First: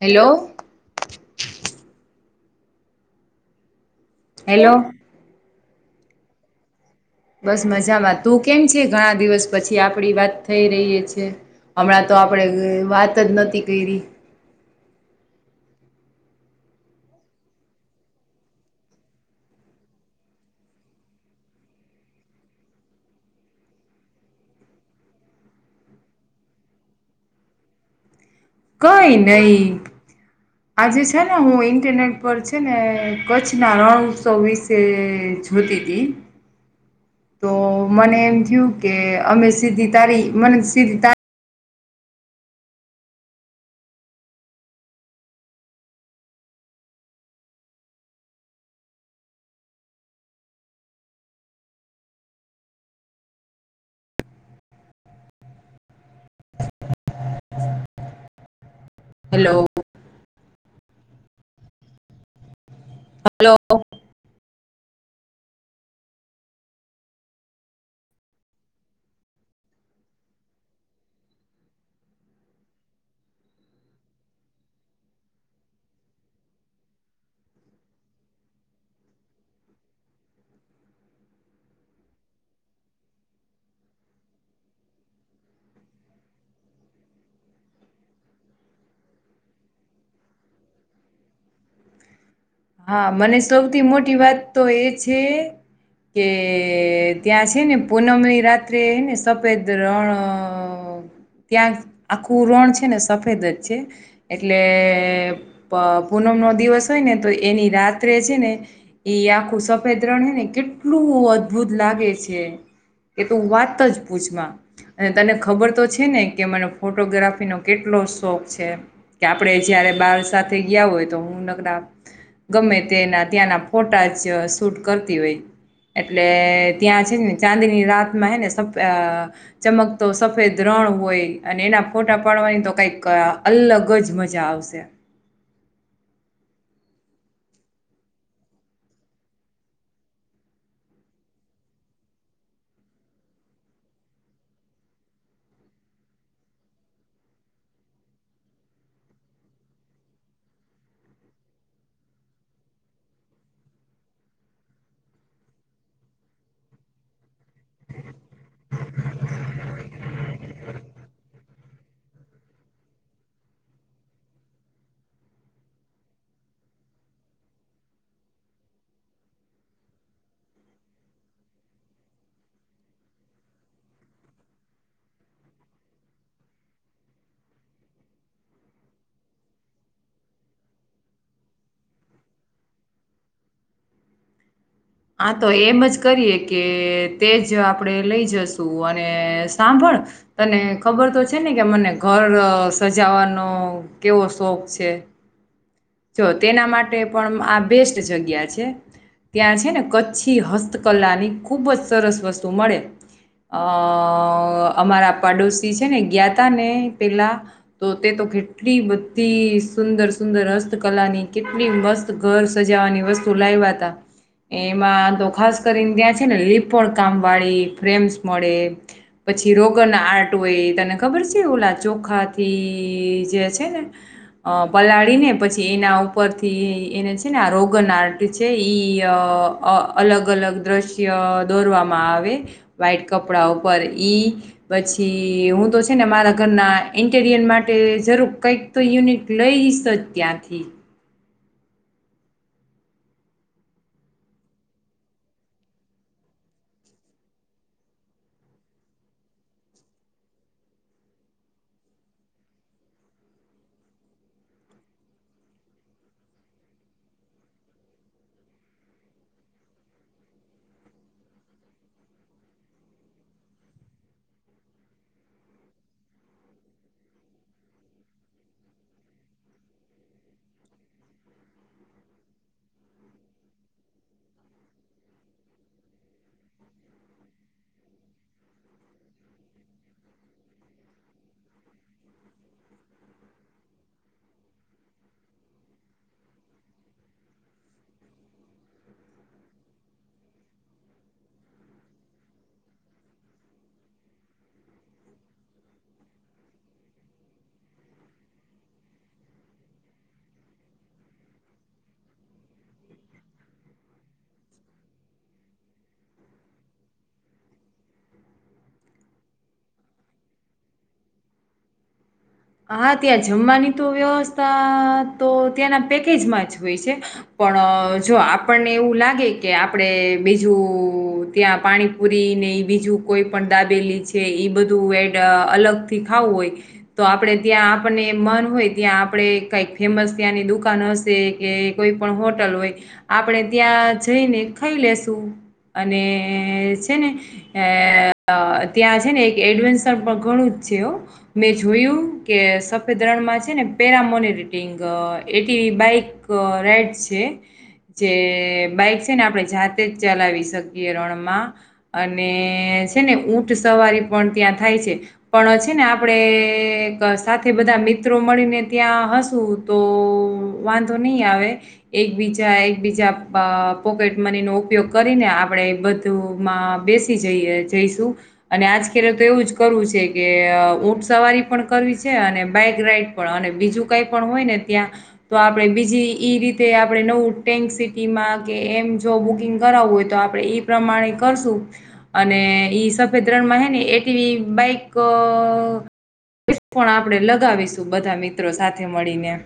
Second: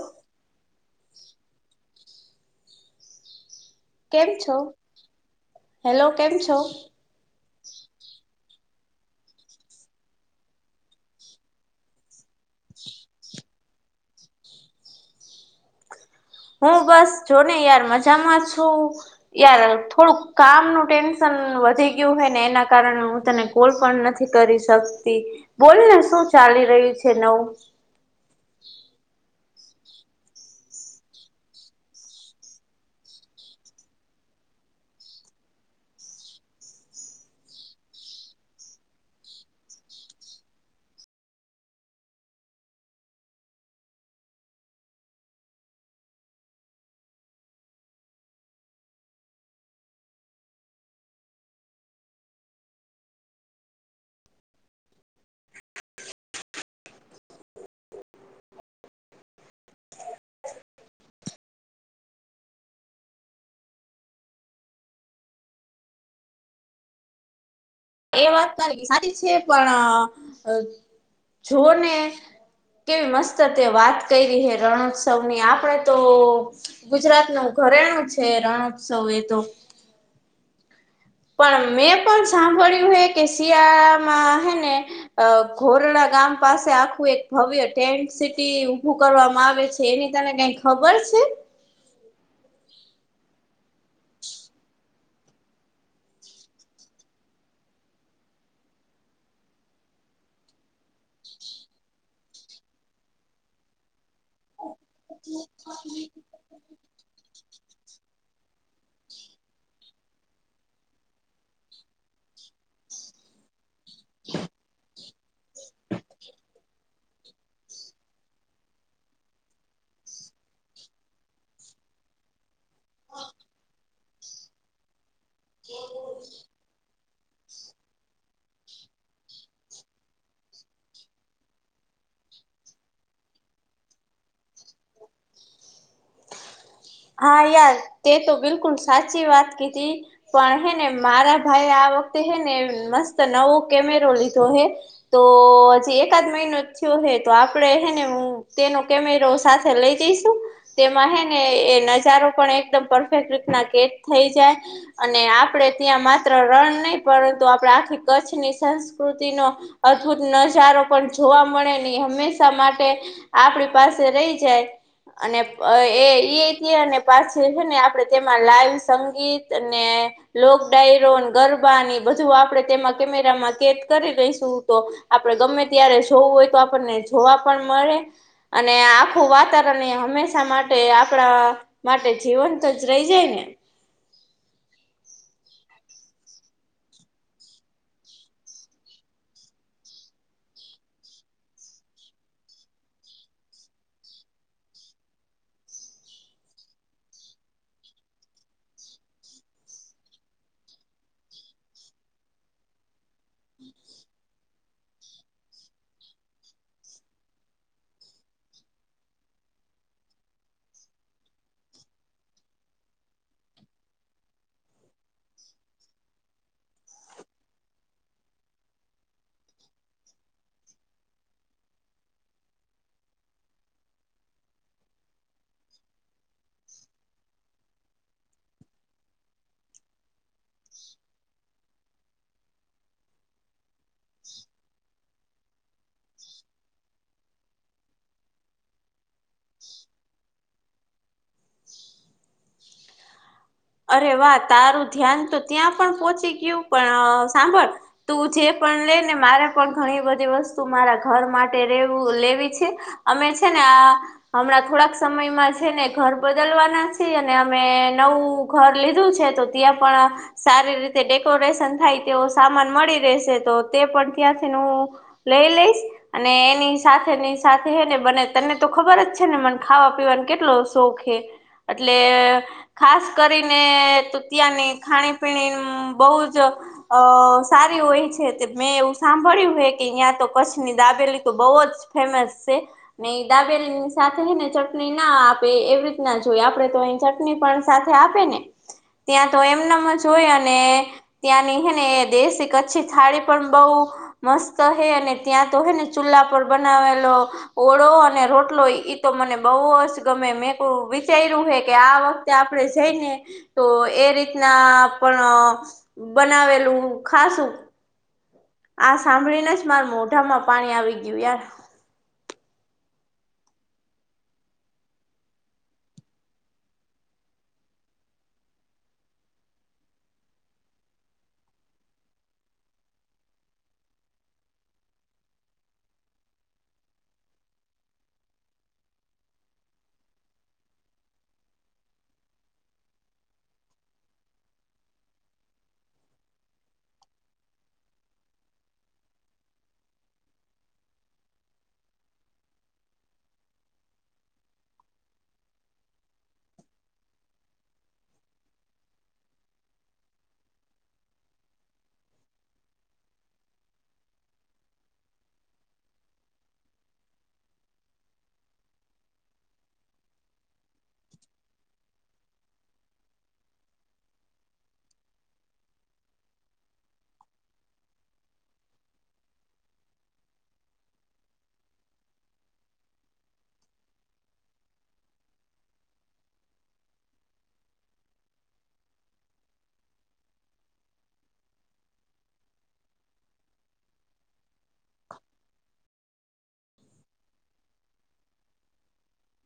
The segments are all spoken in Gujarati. હેલો. કેમ છો? હેલો હેલો કેમ છો? બસ મજામાં તું કેમ છે? ઘણા દિવસ પછી આપડી વાત થઈ રહી છે. હમણાં તો આપણેે અ વાત જ નથી કઈરી. હું બસ જોને યાર મજામાં છું, યાર થોડુંક કામનું ટેન્શન વધી ગયું હોયને એના કારણે હું તને કોલ પણ નથી કરી શકતી, બોલ ને શું ચાલી રહ્યું છે નવુ. કઈ નહી. આજે છે ને હું ઇન્ટરનેટ પર છે ને કચ્છના રણ ઉત્સવ વિશે છ જોતી તી. તો મને એમ થયું કે અમે સીધી તારી મને સીધી તારી હેલો. હલો. એ વાત તારી સાચી છે પણ, અ જોને કેવી મસ્ત હતી વાત કરી હે રણોત્સવ ની આપડે તો ગુજરાત નુ ઘરેણું છે રણોઉત્સવ એ તો. [inaudible] પણ મેં પણ સાંભળ્યું હે કે શિયાળામાં હેને, ઘોરડા ગામ પાસે આખું એક ભવ્ય ટેન્ટ સિટી ઉભું કરવામાં આવે છે એની તને કઈ ખબર છે? [inaudible] હા મને સૌથી મોટી વાત તો એ છે કે ત્યાં છે ને પૂનમની રાત્રેને સફેદ રણ ત્યાં આખું રણ છે ને સફેદ જ છે. એટલે એએ પ પૂનમ નો દિવસ હોય ને તો એની રાત્રે છે ને, એ આખું સફેદ રણ હ ને કેટલું અદ્ભુત લાગે છે. એ તો વાત જ પૂછમાં, અને તને ખબર તો છે ને કે મને ફોટોગ્રાફીનો કેટલો શોખ છે. કે આપડે જયારે બાર સાથે ગયા હોય તો હું નકડા ગમે તેના ત્યાંના ફોટા જ શૂટ કરતા એટલે ત્યાં ને ચાંદીની રાતમાંને ચમકતો સફેદ રણ હોય અને એના ફોટ ટા પાડવાની તો કઈક અલગ જ મજા આવશે. હા યાર તે તો બિલકુલ સાચી વાત કીધી, પણ હે ને મારા ભાઈ વખતે હે ને મસ્ત નવો કેમેરો લીધો હે, તો હજી એકાદ મહિનો થયો તો આપે હેને હું તેનો કેમેરો સાથે લઈ જઈશું, તેમાં હે ને નજારો પણ એકદમ પરફેક્ટ રીતના કેટ થઈ જાય, અને આપણેે ત્યાં માત્ર રન ન પરંતુ આપણે આખી કચ્છની સંસ્કૃતિ નો, અદભુત નજારો પણ જોવા મળે હંમેશા માટે, આપણી પાસે રહી જાય, અને એ અને પાછી છે ને આપણે તેમાં લાઈવ સંગીત અને, લોક ડાયરોન ગર્ ની બુ આપણે તેમાં કેમેરામાં કેદ કરી રઈશું તો આપડે ગમે ત્યારે જોવું હોય. આપણને જોવા પણ મળે અને આખું વાતાવરણ એ હંમેશા માટે આપણા. માટે જીવન તો જ રહી જાય ને. હા તો એમ જ કરીએ કે તે જ આપણેે લઈ જશુ અને સાંભળ. તને ખબર તો છે ને કે મને ઘર સજાવાનો કેવો શોખ છે. હ. જો તેના માટે પણ આ બેસ્ટ જગ્યા છે. ત્યાં છે ને કચ્છી હસ્તકલાની ખૂબ જ સરસ વસ્તુ મળે. અ અમારા પાડોશી છે ને ગયા ત ને પેલા તો તે તો કેટલી બધી સુંદર સુંદરસ્ કલા ની કેટલી મસ્ત ઘર સજાવાની વસ્તુ લાવવા ત એમાં તો ખાસ કરીને ત્યાં છે ને લીપ પણ કામ વાળી ફ્રેમ્સ મળે પછી રોગર ના આર્ટ હોય તને ખબર છે ઓલા ચોખાથી જે છે ને અ પલાળી ને પછી એના ઉપરથી એને છે રોગન આર્ટ છે ઈ અલગ અલગ દ્રશ્ય દોરવામાં આવે વ્ાઈટ કપડા ઉપર ઈ પછી હું તો છે ને મારા ઘરના ઇન્ટીરિયર માટે જરૂર કંઈક તો યુનિટ લઈ જશ તો જ ત્યાંથી પ ઠી અરે વાહ તારું ધ્યાન તો ત્યાં પણ પોહોંચી ગયું પણ સાંભળ તું જે લે ને મારે પણ ઘણી બધી વસ્તુ મારા ઘર માટેેું લેવી છે અમે છે ને હમણાં થોડાક સમયમાં છે ને ઘર બદલવાના છીએ અને અમે નવું ઘર લીધું છે તો ત્યાં પણ સારી રીતે ડેકોરેશન થાય તેવ સામાન મળી રહેશે તો તો તે પણ ત્યાંથી હું લઈ લઈશ અને એની સાથે ની સાથેને બને ત ને તો ખબર જ છે ને મને ખાવા પીવાનો કેટલો શોખ એ એટલે ખાસ કરીને ત્યાંની ખાણીપીણી બહુ જ અ સારી હોય છે. મેં એવું સાંભળ્યું હ કે અહં તો કચ્છની દાબેલી તો બહુ જ ફેમસ છે. દાબેરીની સાથેને ચટણી ના આપે એવી રીત ના જોઈ આપડે તો અહી ચટણી પણ. આપે ને. ત્યાં તો એમનામ હોય અને ત્યાંની હેને દેશી કચ્છી થાળી પણ બહ. મસ્ત હે અને ત્યાં તો હે ને ચૂલ્લા પર બનાવેલો ઓળો અને રોટલો. તો મને બહુ જ ગમે મેકું વિચાર્યું હે કે આ વખતે. આપણે જઈને તો એ રીતના પણ બનાવેલું ખાસું. આ સાંભળીને જ માર મોઢામાં પાણી આવી ગયું યાર. હા ત્યાં જમવાની તો વ્યવસ્થા તો ત્યાંના પેકેજમાં જ હોય છે પણ. જો આપણને એવું લાગે કે આપણેે બીજું ત્યાં પાણીપુરી ને બી. બીજી કોઈ પણ દાબેલી છે ઈ બધું એડ અલગ થી ખાવું હોય. તો આપણે ત્યાં આપણને મન હોય ત્યાં આપણે કઈક ફેમસ ત્યાંની દુકાન હશે કે કોઈ. પણ હોટલ હોય આપણેે ત્યાં જઈને ખાઈ લેશું. અને છે ને અ ત્યાં છે ને એક એડવેન્ચર ઘણું. છે અ મે. જોયું કે સફેદ રણમાં છે ને para monitoring ATV bike. Right છે. જે બાઈક છે ને આપણે જાતે જ ચલાવી શકીએ રણમાં અને. છે ને ઊંટ સવારી પણ ત્યાં થાય છે પણ છે ને આપણે. એક સાથે બધા મિત્રો મળીને ત્યાં હસું તો વાંધો નહી આવે. એક બીજા એક બીજા પોકેટ મની નો ઉપયોગ કરીને આપણેે બધું. બેસી જઈ જઈશું અને આજલે તો એવું જ કરવું છે કે ઊંટ સવારી. પણ કરવી છે અને બાઈક રાઈડ પણ અને બીજું કઈ પણ હોય ને ત્યાં તો આપણે બીજી ઈ ર રીતે આપડણે નવું ટેન્ક સિટીમાં કે એમ જો બુકિંગ કરાવવું હોય તો આપડે એ પ્રમાણે કરશું. અને ઈ સફેદ રણમાં હે ને એ ટી વી બાઈક પણ આપણે લગાવીશું બધા મિત્રો સાથે મળીને. [inaudible]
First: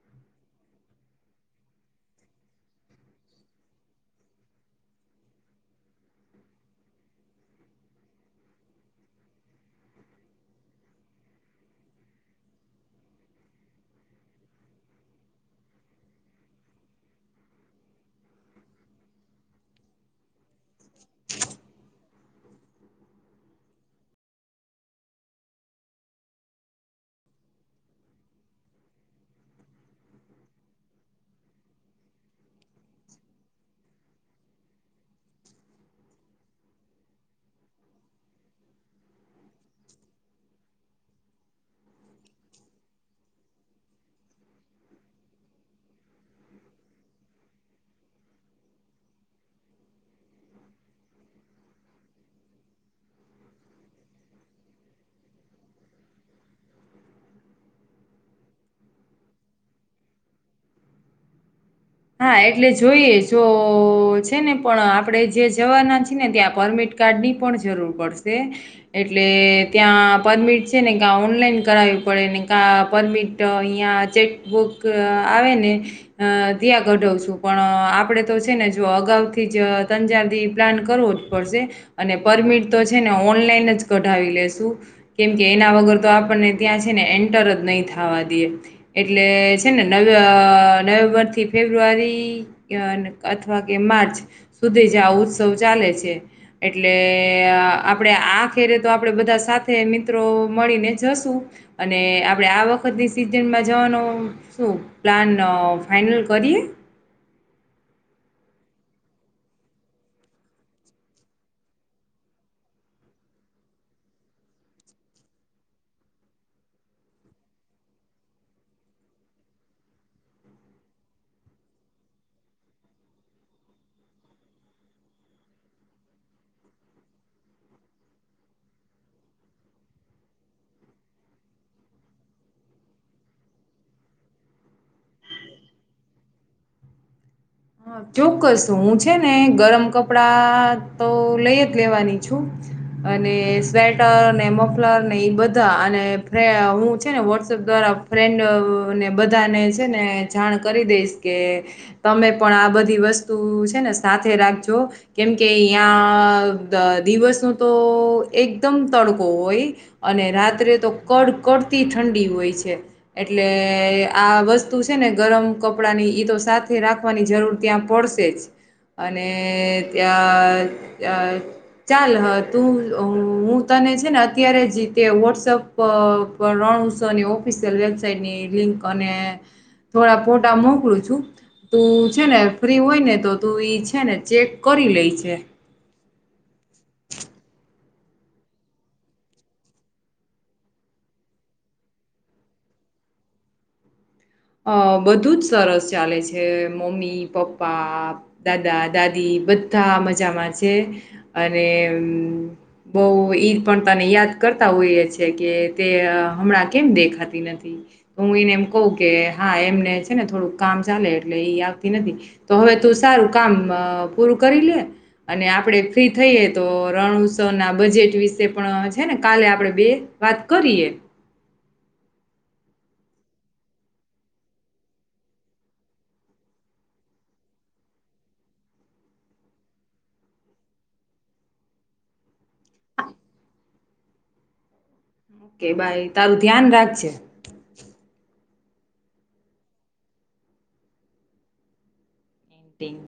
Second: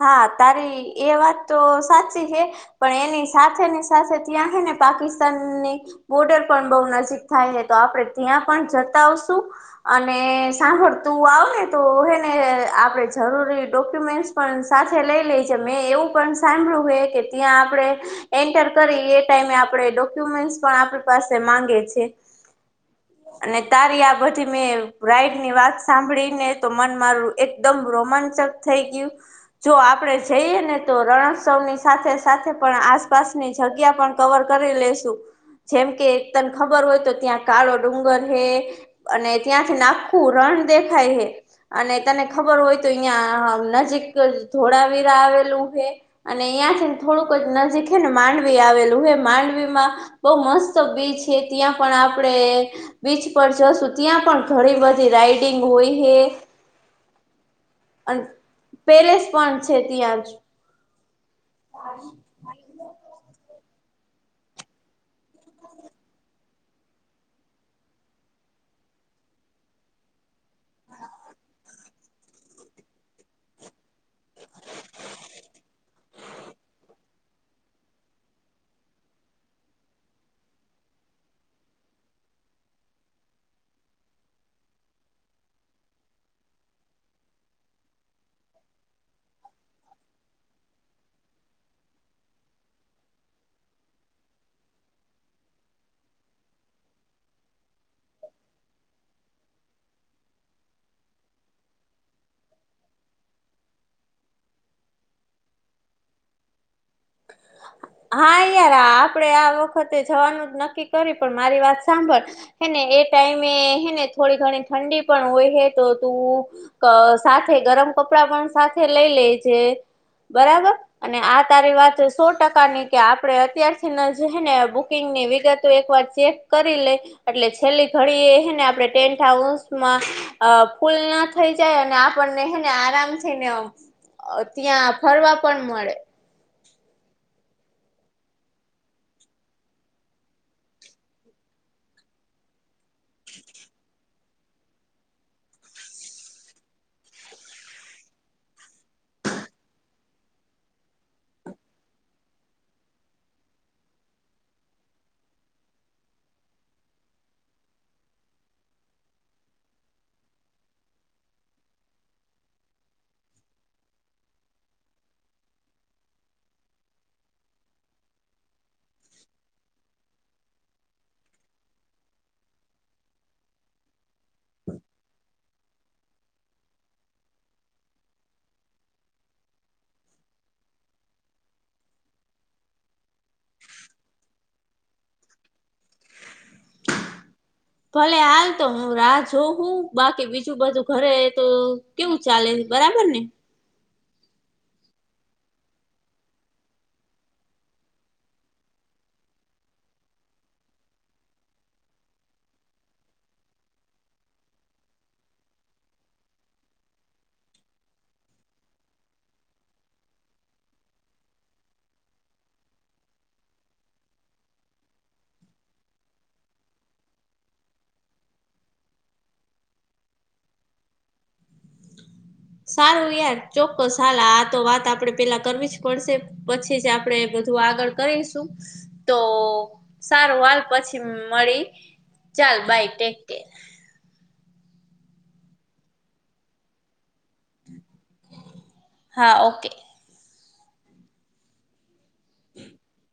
હા, તારી એ વાત તો સાચી હે પણ એની સાથેને સાથે ત્યાં હે ને પાકિસ્તાનની બોર્ડર પણ બહુ નજીક થાય હે તો આપણે ત્યાં પણ જતા આવશું. અને સાંભળ તું આવને તો હે ને આપણે જરૂરી ડોક્યુમેન્ટ્સ સાથે લઈ લેજે મેં એવું પણ સાંભળ્યું હે કે ત્યાં આપણેે એન્ટર કરી એ ટા ઈમે આપણે ડોક્યુમેન્ટ પણ આપણી પાસે માંગે છે. [inaudible] અને તારી આ બધી મેં રાઈડની વાત સાંભળીને તો મન મારું એકદમ રોમાં ચક થઈ ગયું. જો આપણે જઈએ ને તો રણોત્સવની સાથે સાથે પણ આસપાસની જગ્યા પણ ક કવર કરી લેશું. જેમ કે તને ખબર હોય તો ત્યાં કાળો ડુંગર હે અને ત્યાં થઈ ન આખું રણ પણ દેખાય હે અને તને ખબર હોય તો અહિયાં નજીક ધોળાવીરા આવેલું હે અને અયાંથીને થોડુંક જ નજીક હે ને માંડવી આવેલું હે. માંડવીમાં બહુ મસ્ત બીચ હે ત્યાં પણ આપણે બીચ પર જશું ત્યાં પણ ઘણી બધી રાઈડિંગ હોય હે. [inaudible] અન પેલેસ પણ છે ત્યાં જ. હા એટલે જોઈએ જો છે ને પણ આપણે જે જવાના છી ને ત્યાં પરમિટ કાર્ડની પણ જરૂર પડશે એટ એટલે ત્યાં પરમિટ છે ને કા ઓનલાઈન કરાવવી પડે ને કા પરમિટ અહીંયા ચેકબુક આવેને અ ત્યાં ગઢવશું પણ આપણે તો છે ને જો અગાઉથી જ તંજારથી પ્લાન કરવો જ પડશે. પરમિટ તો છે ને ઓનલાઈન જ કઢાવી લેશું કેમ કે એના વગર તો આપણને ત્યાં છે ને એન્ટર જ નહીં થાવા દીયે એટલે છે ને નવે અ નવેમ્બરથી ફેબ્રુઆરી અથવા કે માર્ચ સુધી જ આ ઉત્સવ ચાલે છે. એટલે આપણે આખેરે તો આપણેે બધા સાથે મિત્રો મળીને જશું. અને આપણે આ વખતની સિઝનમાં જવાનું શું પ્લાન અ ફાઈનલ? કરીએ? હા યાર આ આપડે આ વખતે જવાનું જ નક્કી કરીએ પણ મારી વાત સાંભળ હેને એ ટાઈમે હે ને થોડી ઘણી ઠંડી પણ હોય હે તો તું ક સાથે ગરમ કપડાં પણ સાથે લઈ લેજે બરાબર અને આ તારી વાત સો ટકા ની કે આપણે અત્યારથી જ ને બુકિંગની વિગતો એકવાર ચેક કરી લે એટલે છેલ્લી ઘડી એ હેને આપણે ટેન્ટ હાઉસમાં અ ફૂલ ના થઈ જાય અને આપણને ને આરામથી ને ત્યાં ફરવા પણ મળે. હ ચોક્કસ, હું છે ને ગરમ કપડાં તો લય જ લેવાની છું. અને સ્વેટર મફલર ને ઈ બધા અને હું છે ને વોટ્સઅપ દ્વારા ફ્રેન્ડને બધાને છે ને જાણ કરી દઈશ કે તમે પણ આ બધી વસ્તુ છે ને સાથે રાખજો કેમ કે યાં દિવસ તો એકદમ તડકો હોય અને રાત્રે તો કડકડતી ઠંડી હોય. ય છે એટલે આ વસ્તુ છે ને ગરમ કપડાં ની ઈ તો સાથે રાખ વાની જરૂર ત્યાં પડશે જ. અને ત્યાં અ ચાલ તું હું ત ને છે ને અત્યારે જી તે વોટ્સઅપ રણઉત્સવની ઓફિશિયલ વેબસાઇટની લિંક અને થોડા ફોટા મોકલું છું. તું છે ને ફ્રી હોય ને તો તું ઈ છે ને ચેક કરી લેય જે. ભલે, હાલ તો હું રાહ જોઉ હું બાકી બીજું બધું ઘરે તો કેવું ચાલે? બરાબર ને અ બધું જ સરસ ચાલે છે મમ્મી પપ્પા દાદા દાદી બધા મજામાં છે અને બઉ ઈ પણ તને યાદ કરતા હોઈએ છે કે તે હમણાં કેમ દેખાતી નથી હું એનેમ કહ કે હા એમને છે ને થોડુંક કામ ચાલે એટલે ઈ આવતી નથી તો હવે તું સારું કામ પૂરું કરી લે અને આપણેે ફ્રી થઈએ તો રણ ઉત્સવ ના બજેટ વિશે પણ છે ને કાલે આપણેે બે વાત કરીએ સારું યાર ચોક્કસ હાાલ આ તો વાત આપડે પેલા કરવી જ પડશે પછી જ આપડે આગળ કરીશું તો સારું હલ પછી મળી ચાલ ભઈ ટેક કે ઓકે ભાઈ તારું ધ્યાન રાખજ હા ઓકે પેઇન્ટિંગ